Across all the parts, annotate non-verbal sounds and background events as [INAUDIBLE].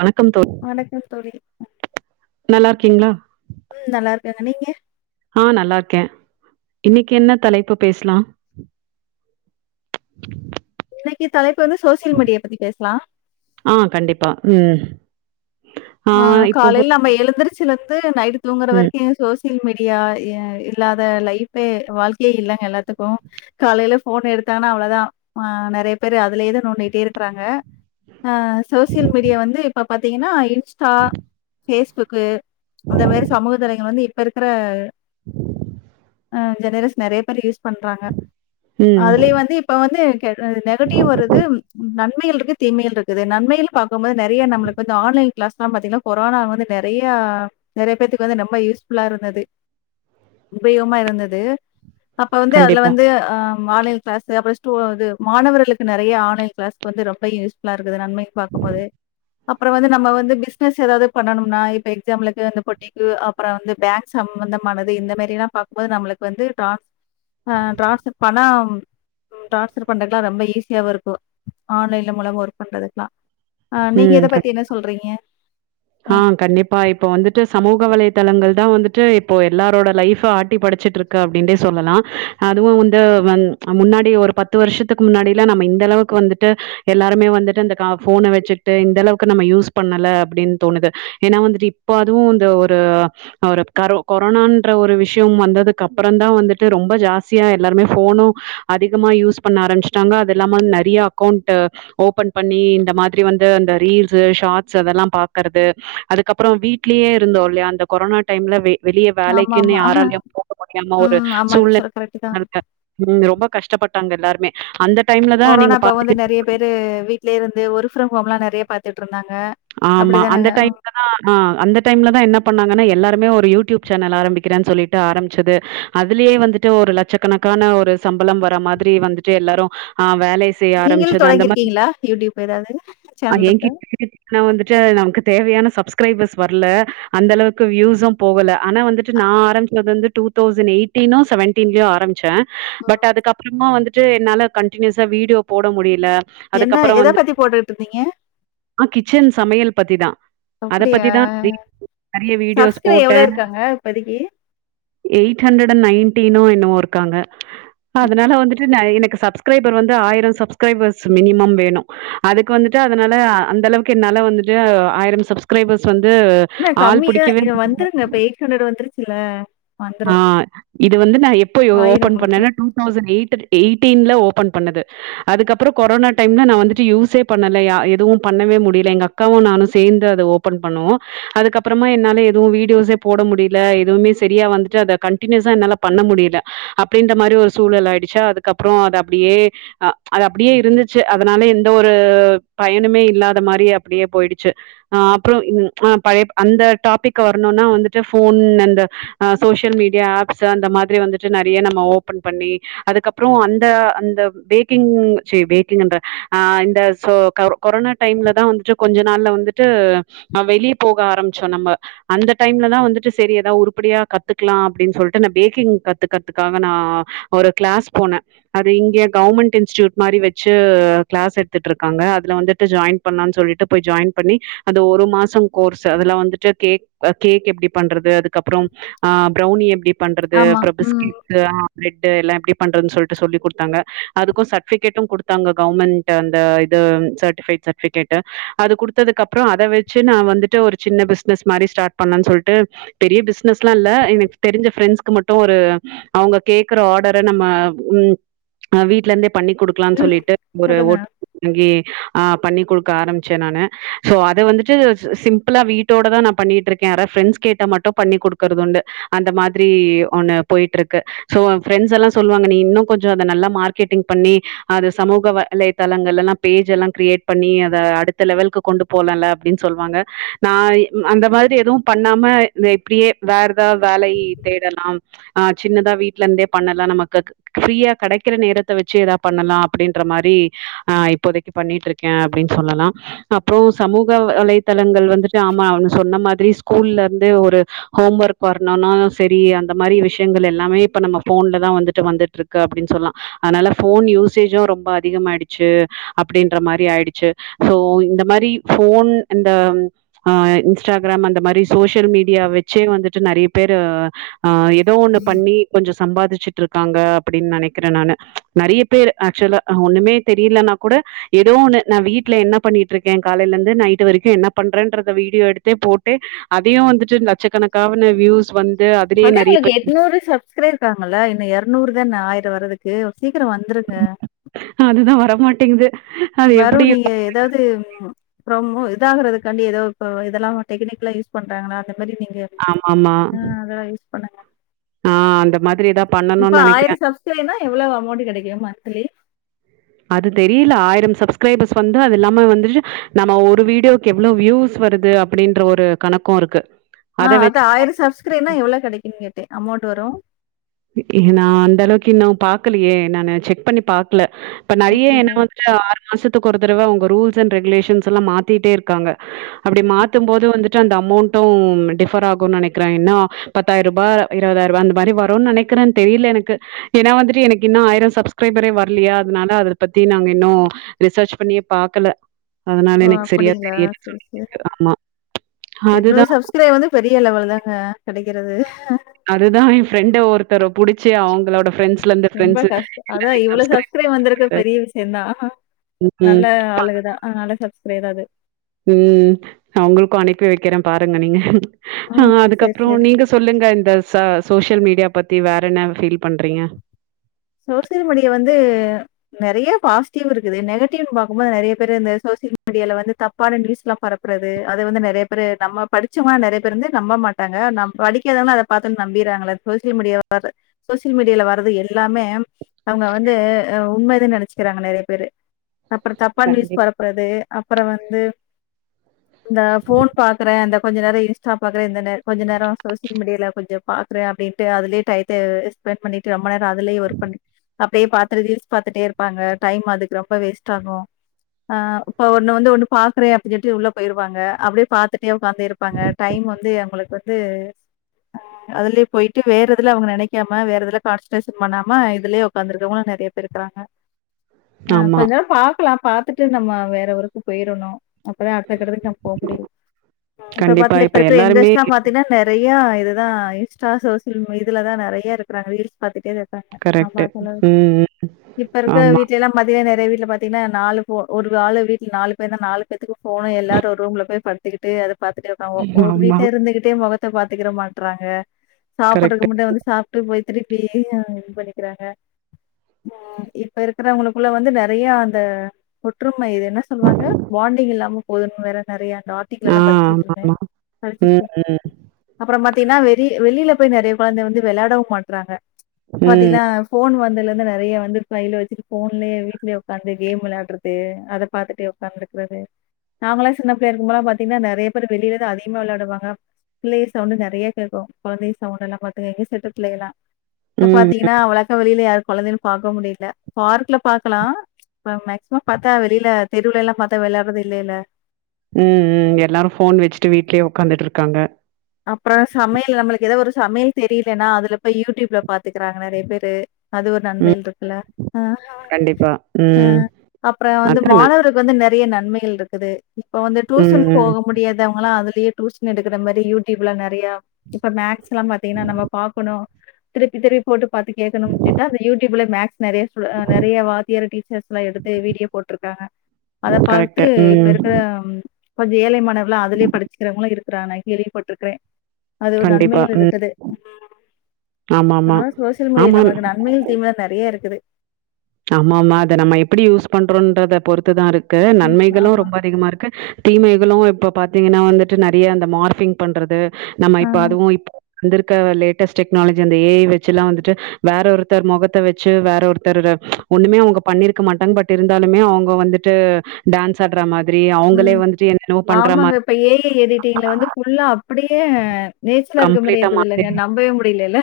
வணக்கம் தோ வணக்கம் தோழி. நல்லாருக்கீங்களா ம் நல்லாருக்கங்க நீங்க ஆ நல்லாருக்க இன்னைக்கு என்ன தலைப்பு பேசலாம் இன்னைக்கு தலைப்பு வந்து சோசியல் மீடிய பத்தி பேசலா ஆ கண்டிப்பா ம் ஆ காலையில நம்ம எழுந்திரச்சிலந்து நைட்டு தூங்குற ம் வரைக்கு சோ சில் மீடியா அ இல்லாத லைப்பே வாழ்க்கையே இல்லைங்க எல்லார்த்துக்கு காலையில போன் எடுத்தாங்கன்னா அவ்ளோதா ஆ நெறைய பேரு அதுலயே தா நோண்டிட்டே இருக்கிறாங்க ஆ சோசியல் மீடியா வந்து இப்ப பாத்தீங்கன்னா இன்ஸ்டா பேஃஸ்புக்கு அந்த மாதிரி சமூக தலைங்கள் வந்து இப்பருக்ற ஆ ஜெனரேஷ் நெறைய பேர் யூஸ் பண்றாங்க ம் அதுலயே வந்து இப் ப வந்து நெகட்டிவ் வருது நன்மைகள் இருக்கு தீமைகள் இருக்குது நன்மைகள் பாக்குபோ நெறைய நம்மாளு இந்த ஆன்லைன் கிளாஸ்லா பாத்தீங்கன்னா கொரோனா வந்து நெறைய நெறைய பேத்துக்கு வந்து ரொம்ப யூஸ்ஃபுல்லா இருந்தது உபயோமா இருந்தது அப்ப வந்து அதுல கண்டிப்பா வந்து அ ஆன்லைன் கிளாஸ் அப்ரோ ஸ்டூ இது மாணவர்களுக்கு நெறைய ஆன்லைன் கிளாஸ் வந்து ரொம்ப யூஸ் ஃபுல்லாருக்குது நன்மைகள் பாக்கும் போது அப்றம் வந்து நம்ம வந் து பிசினஸ் ஏதாவது பண்ணனும்னா இப்ப எக்ஸாம்பிளுக்கு அந்த பொட்டிக்கு அப்றம் வந்து பேங்க் சம்பந்தமானது இந்த மெரிலா ப போது நம்மளுக்கு வந்து டிரான்ஸ் டிரான்ஸ்ர் பண்ண ம் டிரான்ஸ்சர் பண்றதுக்லா ரொம்ப ஈஸியாவு இருக்கு ஆன்லைன்ல மூலமா ஒர்க் பண்றதுக்லா ஆ நீங்க இத ம் பத்தி என்ன சொல்றீங்க அ ஆ கண்டிப்பா இப்ப வந்துட்டு சமூக வலைதளங்கள் தா வந்துட்டு இப்போ எல்லாரோட லைஃப்ப ஆட்டி படச்சிட்டுருக்கு அப்டின்டே சொல்லலா அதுவு வந்து முன்னாடி ஒரு பத்து வருஷத்துக்கு முன்னாடியிலா நம்ம இந்த அளவுக்கு வந்துட்டு எல்லாருமே வந்துட்டு அந்த கா ஃபோன வச்சுட்டு இந்தளவுக்கு நம்ம யூஸ் பண்ணல அப்டின் தோணுது ஏனா வந்துட்டு இப்ப அதுவு இந்த ஒரு ஒரு கரோ கொரோனான்ற ஒரு விஷ்யம் வந்ததுக்கு அப்பற தா வந்துட்டு ரொம்ப ஜாஸ்தியா எல்லாருமே ஃபோனு அதிகமாக யூஸ் பண்ண ஆரம்பச்சட்டாங்க அது இல்லாம நெறைய அக்கௌண்ட்டு ஓபன் பண்ணி இந்த மாதிரி வந்து அந்த ரீல்ஸ் ஷார்ட்ஸ்சு அதெல்லா பாக்குறது அதுக்கப்பற வீட் வீட்லே இருந்தோ இல்லையா அந்த கொரோனா டைம்ல வெளிய வேலைக்ன்னு ஆமாமா. யாராலையு போக முடியாம ஒரு சூழ்நி அப்டிதா ம் ரொம்ப கஷ்டப்பட்டாங்க எல்லாருமே அந்த டைம்ல தா கொரோனா நீங்க அப்ப வந்து பாத்தீங் நெறைய பேரு வீட்லே இருந்து வொர்க் ஃப்ரம் ஹோம் நெறைய பாத்துட்டு இருந்தாங்க ஆமா அந்த டைம் [UNINTELLIGIBLE] டைம்ல தா என்ன பண்ணாங்கன்னா எல்லாருமே ஒரு யூடியூப் சேனல் ஆரம்பிக்கிறேனு சொல்லி ட்டு ஆரம்பிச்சது அதுலேயே வந்துட்டு ஒரு லட்சக்கணக்கான ஒரு சம்பளம் வர மாதிரி வந்துட்டு எல்லாரு ஆ வேலை செய்ய நீங்களும் ஆரம்பிச்சது அந்த மாதி தொடங்கியிருக்கீங்களா? யூடியூப் ஏதாவது ஹ சேனல் இருக்கா? என்கிட்ட [UNINTELLIGIBLE] நானு வந்துட்டு நமக்கு தேவையான சப்ஸ்கிரைபர்ஸ் வர்ல அந்த அளவுக்கு வியூசும் போகல ஆனா வந்துட்டு நா ஆரம்பி ச்து வந்து டூ தௌசண்ட் எயிட்டீனோ செவன்டீன்லோ ஆரம்பிச்சே ம். பட் அதுக்கப்பறமா வந்துட்டு என்னால கண்டினியூஸா வீடியோ போட முடியல என்ன அதுக்கப்புறம் எத வந்து பத்தி போட்டுட்டுருந்தீங்க ஆ கிச்சன் சமையல் பத்திதா அத அப்படியா? பத்திதா [UNINTELLIGIBLE] நெறைய வீடியோஸ் சப்ஸ்கிரைப் போட்டே எவ்வளோ இருக்காங்க இப்போதைக்கு? எயிட் ஹண்ட்ரடண் நயன்டின்னோ என்னவோ இருக்காங்க அதுனால வந்துட்டு நைன்னுக்கு சப்ஸ் சப்க்ஸ்ரைபர் வந்து ஆயிரோ சப்ஸ்க்ரைபர்ஸ் மினிமம் வேணு அதுக்கு வந்துட்டு அதனால அந்தளவுக்கு க்கு என்னால வந்துட்டு ஆயிரம் சப்ஸ்க்ரைபர்ஸ் வந்து என்ன ஆள் கம்மியா புடிக்கவே இத வந்துருங்க இப்ப எயிட் ஹண்ட்ரட் வந்துருச்சுல்ல வந்துரு ஆ. இது வந்து நா எப்போ ஓபன் பண்ணன்னா டூ தௌசண் எய்ட் எயிட்டீன்ல ஓபன் பண்ணது அதுக்கப்பறோ கொரோனா டைம்ல நா வந்துட்டு யூஸே பண்ணலா யா எதுவு பண்ணவே முடி எங்க அக்காவு நானு சேந்து அத ஓபன் பண்ணோ அதுக்கப்பறமா என்னால எதுவு வீடியோஸ்சே போட முடில எதுவுமே செரியா வந்துட்டு அத கண்டினியூஸ்சா என்னால பண்ண முடியல அப்டின்ற மாரி ஒரு சூழல் ஆயிடுச்சா அதுக்கப்பற அத அப்டியே அ அது அப்டியே இருந்துச்சு அதுனால எந்த ஒரு பயனுமே இல்லாத மாரி அப் அப்டியே போய்டுச்சு அ அப்றோ ம் அ பழய அந்த டாபிக் வரணுன்னா வந்துட்டு ஃபோன் அந்த அ சோசியல் மீடியா ஆப்ஸ் அந்த மாதிரி வந்துட்டு நெறையா நம்ம ஓபன் பண்ணி அதுக்கப்பறோ அந்த அந்த பேக்கிங் சீ பேக்கிங்குன்ற அ இந்த சோ கௌ கொரோனா டைம்ல தா வந்துட்டு கொஞ்ச நாள்ல வந்துட்டு அ வெளிய போக ஆரம்புச்சோ நம்ம அந்த டைம்லதா வந்துட்டு செரி எதா உருப்படியா கத்துக்கலா அப்டின்னு சொல்லிட்டு நா பேக்கிங் கத்துக்கறதுக்காக நா ஒரு க்ளாஸ் போனே அது இங்க கவர்மெண்ட் இன்ஸ்டியூட் மாரி வெச்சு க்ளாஸ் எடுத்துட்டு இருக்காங்க அதுல வந்துட்டு ஜாய்ன் பண்லான்னு சொல்லிட்டுப் போய் ஜாய்ன் பண்ணி அந்த ஒரு மாசம் கோர்ஸ் அதுலா வந்துட்டு கேக் கேக் எப்டி பண்றது அதுக்கப்பற ஆ ப்ரௌனி எப்டி பண்றது ஆமா. அப்பற ம். பிஸ்கேட் து ஆ ப்ரெட்டு எல்லா எப்டி பண்றதுன்னு சொல்லிட்டு சொல்லி குடுத்தாங்க அதுக்கு சர்ட்டிஃபிகேட்டு குடுத் த்தாங்க கவுர்மெண்ட்டு அந்த இது சர்ட்டிஃபைட் சர்ட்டிபிகெட்டு அது குடுத்ததுக்கப்பறோ அத வெச்சு நா வந்துட்டு ஒரு சின்ன பிஸ்னெஸ் மாரி ஸ்டார்ட் பண்ணேன்னு சொல்ட்டு பெரிய பிஸ்னஸ் ல்லா இல்ல. எனக்கு தெரிஞ்ச ஃப்ரெண்ட்ஸ்க்கு மட்டு ஒரு அவுங்க கேக்குற ஆடர நம்ம ம் அ வீட்ல இருந்தே பண்ணி குடுக் கிலான்னு ம். சொல்லிட்டு ஒரு சொல்லுங்க. ஓட் வங்கி ஆ பண்ணி குடுக்க ஆரம் ச்சே நானு. சோ அத வந்துட்டு ஸ் சிம்பிளா வீட்டோட தா நா பண்ணிட்டு இருக்கே. யாரா ஃப்ரெண்ட்ஸ் கேட்டா மட்டு பண்ணி குடு க்கரது உண்டு. அந்த மாதிரி ஒண்ணு போய்ட்டு இருக்கு. சோ எ ஃப்ரெண்ட்ஸ் எல்லா சொல்லுவாங்க. நீ இன்னு கொஞ்சோ அத நல்லா மார்க்கெட்டிங் பண்ணி அத சமூக வலைதளங்கள்ல எல்லா பேஜ் எல்லா க்ரியேட் பண்ணி அத அடுத் த லெவலுக்கு கொண்டு போலால அப்டின்னு சொல்லுவாங்க நா அந்த மாரி எதுவு பண்ணாம இந்த இப்டியே வேற எதா வேலை தேடலா ஆ சின்னதா வீட்ல இருந்தே பண்ணலா நமக்கு ஃப்ரீயா கெடைக்கிற நேரத்த வச்சு ஏதாவது பண்ணலா அப்டின்ற மாரி ஆ இப்போதை பண்ணிட்டு இருக்கே அப்படின்னு சொல்லலா அப்பறோ சமூக வலைதளங்கள் வந்துட்டு ஆமா அவனு சொன்ன மாதிரி ஸ்கூல்ல இருந்து ஒரு ஹோம் ஒர்க் வரணுனா செரி அந்த மாரி விஷயங்கள் எல்லாமே இப்ப நம்ம ஃபோன்ல தா வந்துட்டு வந்துட்டு இருக்கு க அப்டின்னு சொல்லா அதனால ஃபோன் யூசேஜு ரொம்ப அதிகமாயிடுச்சு அப்டின்ற மாரி ஆயிடுச்சு சோ இந்த மாரி ஃபோன் அந்த ஆ இன்ஸ்டாகிராம் அந்த மாரி சோசியல் மீடியா வச்சே வந்துட்டு நெறைய பேரு ஆ எதோ ஒண்ணு பண்ணி கொஞ்சோ சம்பாதிச்சுட்டு ருக் காங்க அப்டின்னு நெனைக்கிறே நானு நெறைய பேர் ஆக்சுவலா ஒண்ணுமே தெரியலனா கூட ஏதோ ஒண்ணு நா வீ ட்ல என்ன பண்ணிட்டு இருக்கே காலேல இருந்து நைட் வரைக்கு என்ன பண்றேன்றத வீடியோ எடுத்து போட்டே அதயு வந்துட்டு லட்சக்கணக்கான வியூஸ் வந் மக்கா உங்களுக்கு எட்நூறு ச ஸ்கிரே இருக்காங்கல்ல இன்னு எரநூறு தான ஆயிர வர்றதுக்கு சீக்கிர வந்துருங்க அதுதா வரமாட்டேங்குது அது வரு எப்டி நீங்க எதாவது ம் ரொம்ப இதாகறதுக்காண்டி ஏதோ இப்போ இதெல்லா டெக்னிக்கல்லா யூஸ் பண்றாங்களா அந்த மாரி நீங்க ஆமாமா ஆ அதெல்லாம் யூஸ் பண்ணுங்க. ஆ அந்த மாதிரிதாப் இப்ப ஆயிரோ சப்ஸ்க்ரைபர் எவ்ளோவு அமொண்ட் கெடைக்கு மன்த்லி அது தெரில ஆயிரம் சப்ஸ்க்ரைபர்ஸ் வந்து அது இல்லாம வந்து நம்ம ஒரு வீடியோ எவ்ளோ வியூஸ் வருது அப்டின்ற ஒரு கணக்கு இருக்கு ஆ அத அதா வச்சு ஆயிர சப்ஸ்க்ரைப்னா எவ்ளோ கெடைக்குன் கேட்டே அமொண்ட் வரு ஹீ நா அந்த அளவுக்கு இன்னு பாக்கலேயே நானு செக் பண்ணி பாக்கல இப்ப நெறைய என்ன அப்டிங்களா? வந்து த ஆறு மாசத்துக்கு ஒரு தடவ அவுங்க ரூல்ஸ் அண்ட் ரெகுலேஷன்ஸ் எல்லா மாத்திட்டே இருக்காங்க அப்டி மாத்து போது வந்துட் டு அந்த அமொண்டும் டிஃபர் ஆகுனு நெனக்கிறே என்ன பத்தாயிருபா இருவதாயிருபா அந்த மாரி வருன் நெனை க்கிறே தெரில எனக்கு ஏனா வந்துட்டு எனக்கு இன்னு ஆயிரோ சப்ஸ்க்ரைபரே வர்லையா அதனால அத பத்தி நாங்க இன்னு ரிசர்ச் பண்ணியே பாக்கல அதனால ஓ! எனக்கு சரியா அப்படிங்களா? தெரியலன் சரி, சொன்னே சரி. இதுக்கு ஆமா அதுதா சப்ஸ்கிரைப் வந்து பெரிய லெவல் தாங்க கெடைக்கிறது அதுதா என் ஃப்ரெண்ட்ட ஒருத்தர புடிச்சி அவுங்களோட ஃப்ரெண்ட்ஸ் ரொம்ப கஷ்டோ அதா இவ்ளோ பண்ண சப்ஸ்க்ரைப் வந்துருக்கு சொல்லிட்டு, பெரிய விஷ்யதா ம். நல்ல ஆளுகதா அதுனால ஸப்ஸ்க்ரைராரு ம் நா உங்களுக்கு அனுப்பி வைக்கிற பாருங்க நீங்க ஆ, சரி, அதுக்கப்றோ சரி. நீங்க சொல்லுங்க இந்த ஸ ஸோஸியல் மீடியா பத்தி வேற என்ன ஃபீல் பண்றிங்க ஸோஸியல் மீடியா வந்து நெறைய பாஸ்ட்டிவ் இருக்குது நெகட்டிவ்னு பாக்குபோது நெறைய பேரு இந்த ஸோஸியல் மீடியால வந்து தப் பான நியூஸ்லா பரப்றது அது வந்து நெறைய பேரு நம்ம படிச்சவ நெறைய பேர் வந்து நம்பமாட் டாங்க நம் படிக்காதவங்க அத பாத்தோன் நம்பிர்றாங்கள ஸோஸியல் மீடியாவ பாத்து ஸோஸியல் மீடியால வாரது எல்லாமே அவுங்க வந்து உண்மனு நெனச்சிக்றாங்க நெறைய பேரு அப்புறோ தப்பானா நியூஸ் கண்டிப் பரப்றது அப்றோ வந்து இந்த போன் பாக்றெ அந்த கொஞ்ச நேரோ இன்ஸ்டா பாக்றெ இந்த நேரோ கொஞ்ச நேரோ ஸோஸியல் மீடியால கொஞ்சோ பாக்ற அப்டின்ட்டு அதுலே டையத்து வேஸ்ட் ஸ்பணட் பண்ணிட்டு ரொம்ப நேரோ அதுலய ஒர்க் பண் அப்டியே பாத்த ரீல்ஸ் பாத்துட்டே இருப்பாங்க டைம் அதுக்கு ரொம்ப வேஸ்ட் ஆகு ஆ இப்ப ஒன்னு வந்து ஒன்னு பாக்குறே அப்டின்டு உள்ள போயிர் வாங்க அப்டியே பாத்துட்டியோ உக்காந்தே இர் ப்பாங்க டைம் வந்து அவ்ங்களுக்கு வந்து அதுலயே போய்ட்டு வேற எதுல அவ்ங்க நெனைக்காம வேற எதுல கான்ஸ் டன்ஷன் பண்ணாம இதுலே உக்காந்துர்க்கவங்கலா நெறைய பேர் இர்க்குராங்க அ ஆமா. கொஞ்ச நாள் பாக்கலா பாத்துட்டு நம்ம வேற ஊருக்கு போய்றணு அப்பதா அடுத்த கட்டத்துக்கு நம் போ முடியு கண்டிப்பா. இப்ப எல்லாருமே பாத்தினா நறையா இதுதா இன்ஸ்டா ஸோஸியல் மீ இதுலதா நெறைய இருக்குறாங்க ரீல்ஸ் கரெக்ட்டு. பாத்துட்டே ம், ம். இப்ப இருக்க ஆமா, வீட் ல எல்லா மத்திய நெறைய வீட்ல பாத்திங்கன்னா நாலு போ ஒரு ஆளு வீட்ல நாலு பேர்ன நாலு பேத்துக்கு ஃபோன் எல்லாரு ஒரு ரூம்ல போய் படு த்துகிட்டு அத பாத்துட்டு ஒரு ஆமா. வீட்ல இருந்துகிட்டே மொகத்த பாத்துக்குற மாட்றாங்க சாப்புட்றக்கு கரெக்ட்டு. முன்னே வந்து சாப் ட்டு போய் திருப்பி இது பண்ணிக்கிறாங்க இப்ப இருக்குறவங்களுக்குள்ள வந்து நெறைய அந்த ஒற்றுமை இது என்ன சொல்லுவாங்க பாண்டிங் இல்லாம போதுன் வேற நெறைய ஆட் டிக்கல் ஆ எல்லா படிச்சிக்கனுமே ஆமாமா. ம், ம். அப்புறோ பாத்தீங்ன்னா வெளி வெளில போய் நெறைய கொழந்த வந்து வெளயாடவு மாட்றாங்க ம், பாத்தீங்ன்னா ஃபோன் வந்ததுல இந்து நெறைய வந்து கையில வச்சுட்டு ஃபோன்லயே வீட்லே உக்காந்து கேம் வெளையாட்றது அத பாத்துட்டே உக்காந்துக்றது நாங்களா சின்ன பிள்ளைய இர்க்கு போலா பாத்தீங்ன்னா நெறைய பேர் வெளிலேதா அதிகமா விளையாடுவாங்க பிள்ளெய சவுண்டு நெறைய கேக்கு கொழந்தைங்க சவுண்ட எல்லா பாத்து எங்க ஸெட்டு பிள்ள எல்லா இப்ப ம். பாத்தீங்கன்னா அவளக்க வெளில யார் கொழந்தைகளு பாக்க முடியில பார்க்ல பாக்கலா இப்ப மேக்ஸ்மம் பாத்தா வெளில தெருவுலலா பாத்தா வெளையாட்றது இல்லேல்ல ம்ம் எல்லாரு போன் வச்சுட்டு வீட்லேயே உக்காந்துட்டு இருக்காங்க அப்பறொ சமையல் நம்மளுக்கு எதோ ஒரு சமையல் தெரியலன்னா அதுலபோய் யூடியூப்ல பாத்துக்கறாங்க நெறைய பேரு அது ஒரு ம். நன்மைகள் இருக்குல்ல கண்டிப்பா. ம். அப்புறொ வந்து அதான. மாணவர்கள் இப்ப வந்து நெறைய நன்மைகள் இருக்குது இப்ப வந்து ம், டூசன் ம். போகும் முடியாதவங்களா அதுலேயே டுயூஷன் எடுக்குற மாரி யூடியூப்ல நெறைய இப்ப மேக்ஸ் லா பாத்தீங்கன்னா நம்ம பாக்கனு திருப்பி திருப்பி போட்டு பாத்து கேக்கணும்னு கேட்டா யூடியூப்ல மேக்ஸ் நெறைய நெறைய வாத்தியார் டீச்சர்ஸ் எல்லா எடுத்து வீட்யோ போட்ருக்காங்க அத பாத்து கரெக்ட்டு. இப்ப ம். இருக்குற கொஞ்சொ ஏழை மாணவர்களு அதுலயே படிச்சுக்கிறவங்களு இருக்குறாங்க கேள்விப்பட்ருக்கே அது ஒரு கண்டிப்பா. நன்மையில் ம். இருக்குது ஆமாமா. அதனால சோசியல் மீடியா ஆமா. நமக்கு நன்மையில் தீமைகள் நெறையா இருக்குது ஆமா ஆமா அத நம்ம எப்படி யூஸ் பண்றோன்றத பொறுத்துதாருக்கு ம் நன்மைகளு ஆமா. ரொம்ப அதிகமா இருக்கு தீமைகளு இப்ப பாத்தீங்கின்னா வந்துட்டு நெறிய அந்த மார்ஃபிங் பண்றது நம்ம ஆ. இப்ப அதுவு இப்போ வந்திருக்கவ லேட்டஸ்ட் டெக்னாலஜி அந்த ஏ ஐ வெச்சுல்லா வந்துட்டு வேற ஒருத்தர் மொகத்த வெச்சு வேற ஒருத்தரோர ஒண்ணுமே அவுங்க பண்ணிருக்க மாட்டாங்க பட் இருந்தாலுமே அவுங்க வந்துட்டு டான்ஸ் ஆடுற மாதிரி அவுங்களே ம். வந்துட்டு என்னென்னவோ பண்றமா ஆமாங்க. இப்ப ஏஐ எடிட்டிங்ல வந்து ஃபுல்லா அப்படியே நேச்ரலா இருக்க மாரியே கம்ப்ளீட்டா இருக்குது மாத்தி இல்லங்க நம்பவே முடியலல்ல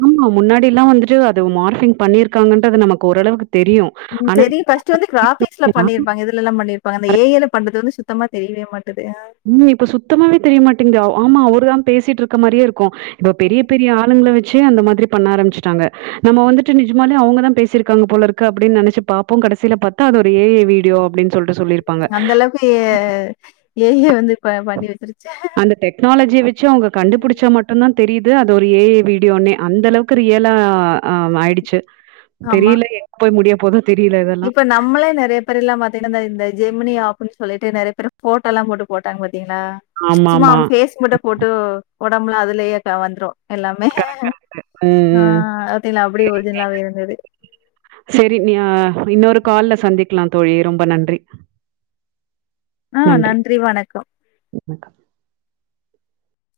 ஆமா முன்னாடியில்லா வந்துட்டு அது மார்ஃபிங் பண்ணியிருக்காங்கன்றது நமக்கு ஓரளவுக்கு தெரியும். ம் ஆனா தெரியு ஃபஸ்ட்டு வந்து க்ராபிக்ஸ்ல பண்ணிருப்பாங்க இது லெல்லா பண்ணியிருப்பாங்க அந்த ஏ ஐல பண்றது வந்து சுத்தமா தெரிவே மாட்டுது அ ம் இப்ப சுத்தமாவே தெரியமாட்டிங்து அ ஆமா ஒரு ஆம் பேசிட்டுரு க்க மாரியே இருக்கு இப்ப பெரிய பெரிய ஆளுங்குள வெ ச்சு அந்த மாரி பண்ண ஆரம்பிச்சிட்டாங்க நம்ம வந்துட்டு நிஜம்மாலே அவுங்கதா பேசியிருக்காங்க போலருக்கு அப்படின் நெனச்சு பாப்போ கடைசில பாத்தா ஒரு ஏஐ வீடியோ அப்படின்னு சொல்ட்டு சொல்லிரு அந்தளவுக்கு ஏ ஐ வந்து ப பண்ணி வெச்சிருச்சு இந்த டெக்னாலஜிய வெச்சு அவுங்க கண்டுபிடிச்சா மட்டுந்தா தெரியுது அது ஒரு ஏ ஐ வீடியோனே அந்தளவுக் கு ரியலா ஆ ஆயிடுச்சு ஆமா. தெரியில எங்க போய் முடிய போது இப்ப நம் மளே நெறைய பேர்யில்லா பாத்தீங்ன்னா இந்த இந்த ஜெமினி ஆப்புன் சொல்லிட்டு நெறைய பேரு ஃபோட்டால்லா போட்டு போட்டாங்க பாத்தீங்ளா சும்மா ஆமாமா. ஃபேஸ் மட்டு போட்டு ஒடம்புல அதுலயே கா வந்துரு எல்லாமே கரெக்ட். ம், ஆ ஆ ம். பாத்திங்களா அப்புடே ஒரிஜின்லாவே இருந்தது செரி நீ ஆ இன்னொரு கால்ல சந்திக்கலா தோழி ரொம்ப நன்றி [INAUDIBLE] ஆ நன்றி வணக்கோ வணக்கம்